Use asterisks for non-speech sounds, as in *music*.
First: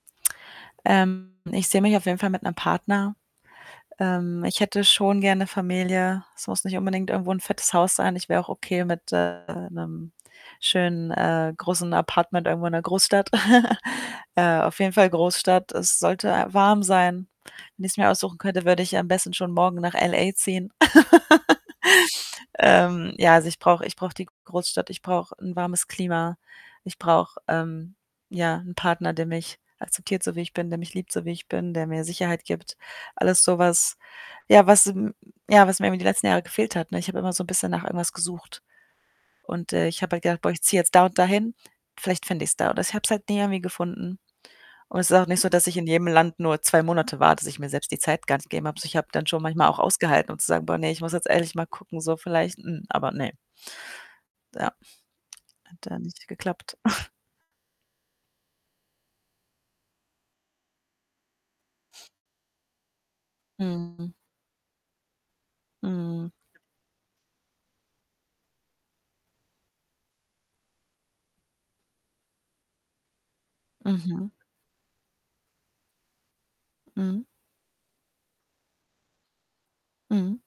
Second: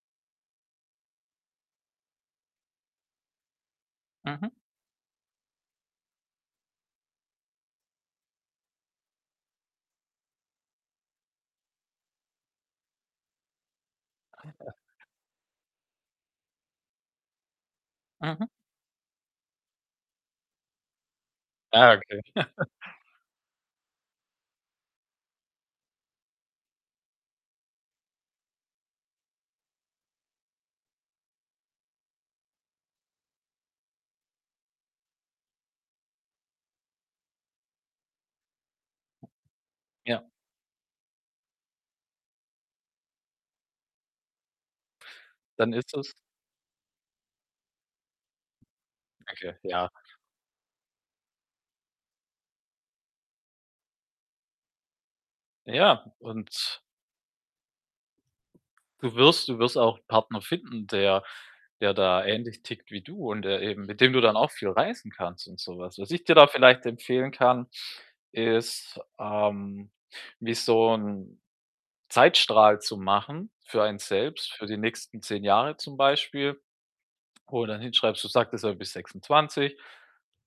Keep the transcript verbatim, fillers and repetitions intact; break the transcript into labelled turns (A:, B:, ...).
A: Ähm, ich sehe mich auf jeden Fall mit 'nem Partner. Ähm,
B: Mhm.
A: ich hätte schon gerne Familie. Es muss nicht unbedingt irgendwo 'n fettes Haus sein, ich wäre auch okay mit, äh, 'nem schönen, äh, großen Apartment irgendwo in 'ner Großstadt. *chuckles*
B: Ach
A: Äh,
B: ja.
A: auf jeden Fall Großstadt. Es sollte warm sein. Wenn ich's mir aussuchen
B: Mhm.
A: könnte, würde ich am besten schon morgen nach L.A. ziehen. *laughs*
B: Ah, okay.
A: Ähm,
B: *chuckles*
A: ja, also, ich brauche ich brauche die Großstadt, ich brauche 'n warmes Klima. Ich brauche, ähm, ja, 'n Partner, der mich akzeptiert, so wie ich bin, der mich liebt, so wie ich bin, der mir Sicherheit gibt. Alles so was, ja, was, m ja, was mir eben die letzten Jahre gefehlt hat, ne? Ich habe immer so 'n bisschen nach irgendwas gesucht. Und, äh, ich habe halt
B: Ja.
A: gedacht: „Boah, ich ziehe jetzt da und da hin. Vielleicht finde ich's da.“ Und ich habe es halt nie irgendwie gefunden. Und es ist auch nicht so, dass
B: Dann
A: ich in
B: ist
A: jedem
B: es
A: Land nur zwei Monate war, dass ich mir selbst die Zeit gar nicht gegeben habe. Also, ich habe dann schon
B: Okay,
A: manchmal auch
B: ja.
A: ausgehalten, um zu sagen: „Boah, ne, ich muss jetzt ehrlich mal gucken, so vielleicht, m“ aber, ne? Ja,
B: Na
A: hat dann
B: ja,
A: nicht geklappt.
B: und
A: *snorts*
B: du wirst du wirst auch ‘n Partner finden, der der da ähnlich tickt wie du und der eben mit
A: Mhm.
B: dem du dann auch viel reisen kannst und so was. Was ich
A: Mhm.
B: dir da vielleicht empfehlen kann, ist, ähm, wie so ‘n Zeitstrahl zu machen für einen
A: Mhm.
B: selbst, für die nächsten zehn Jahre zum Beispiel,
A: Mhm.
B: wo du dann hinschreibst du sagtest ja, du bist sechsundzwanzig
A: Mhm.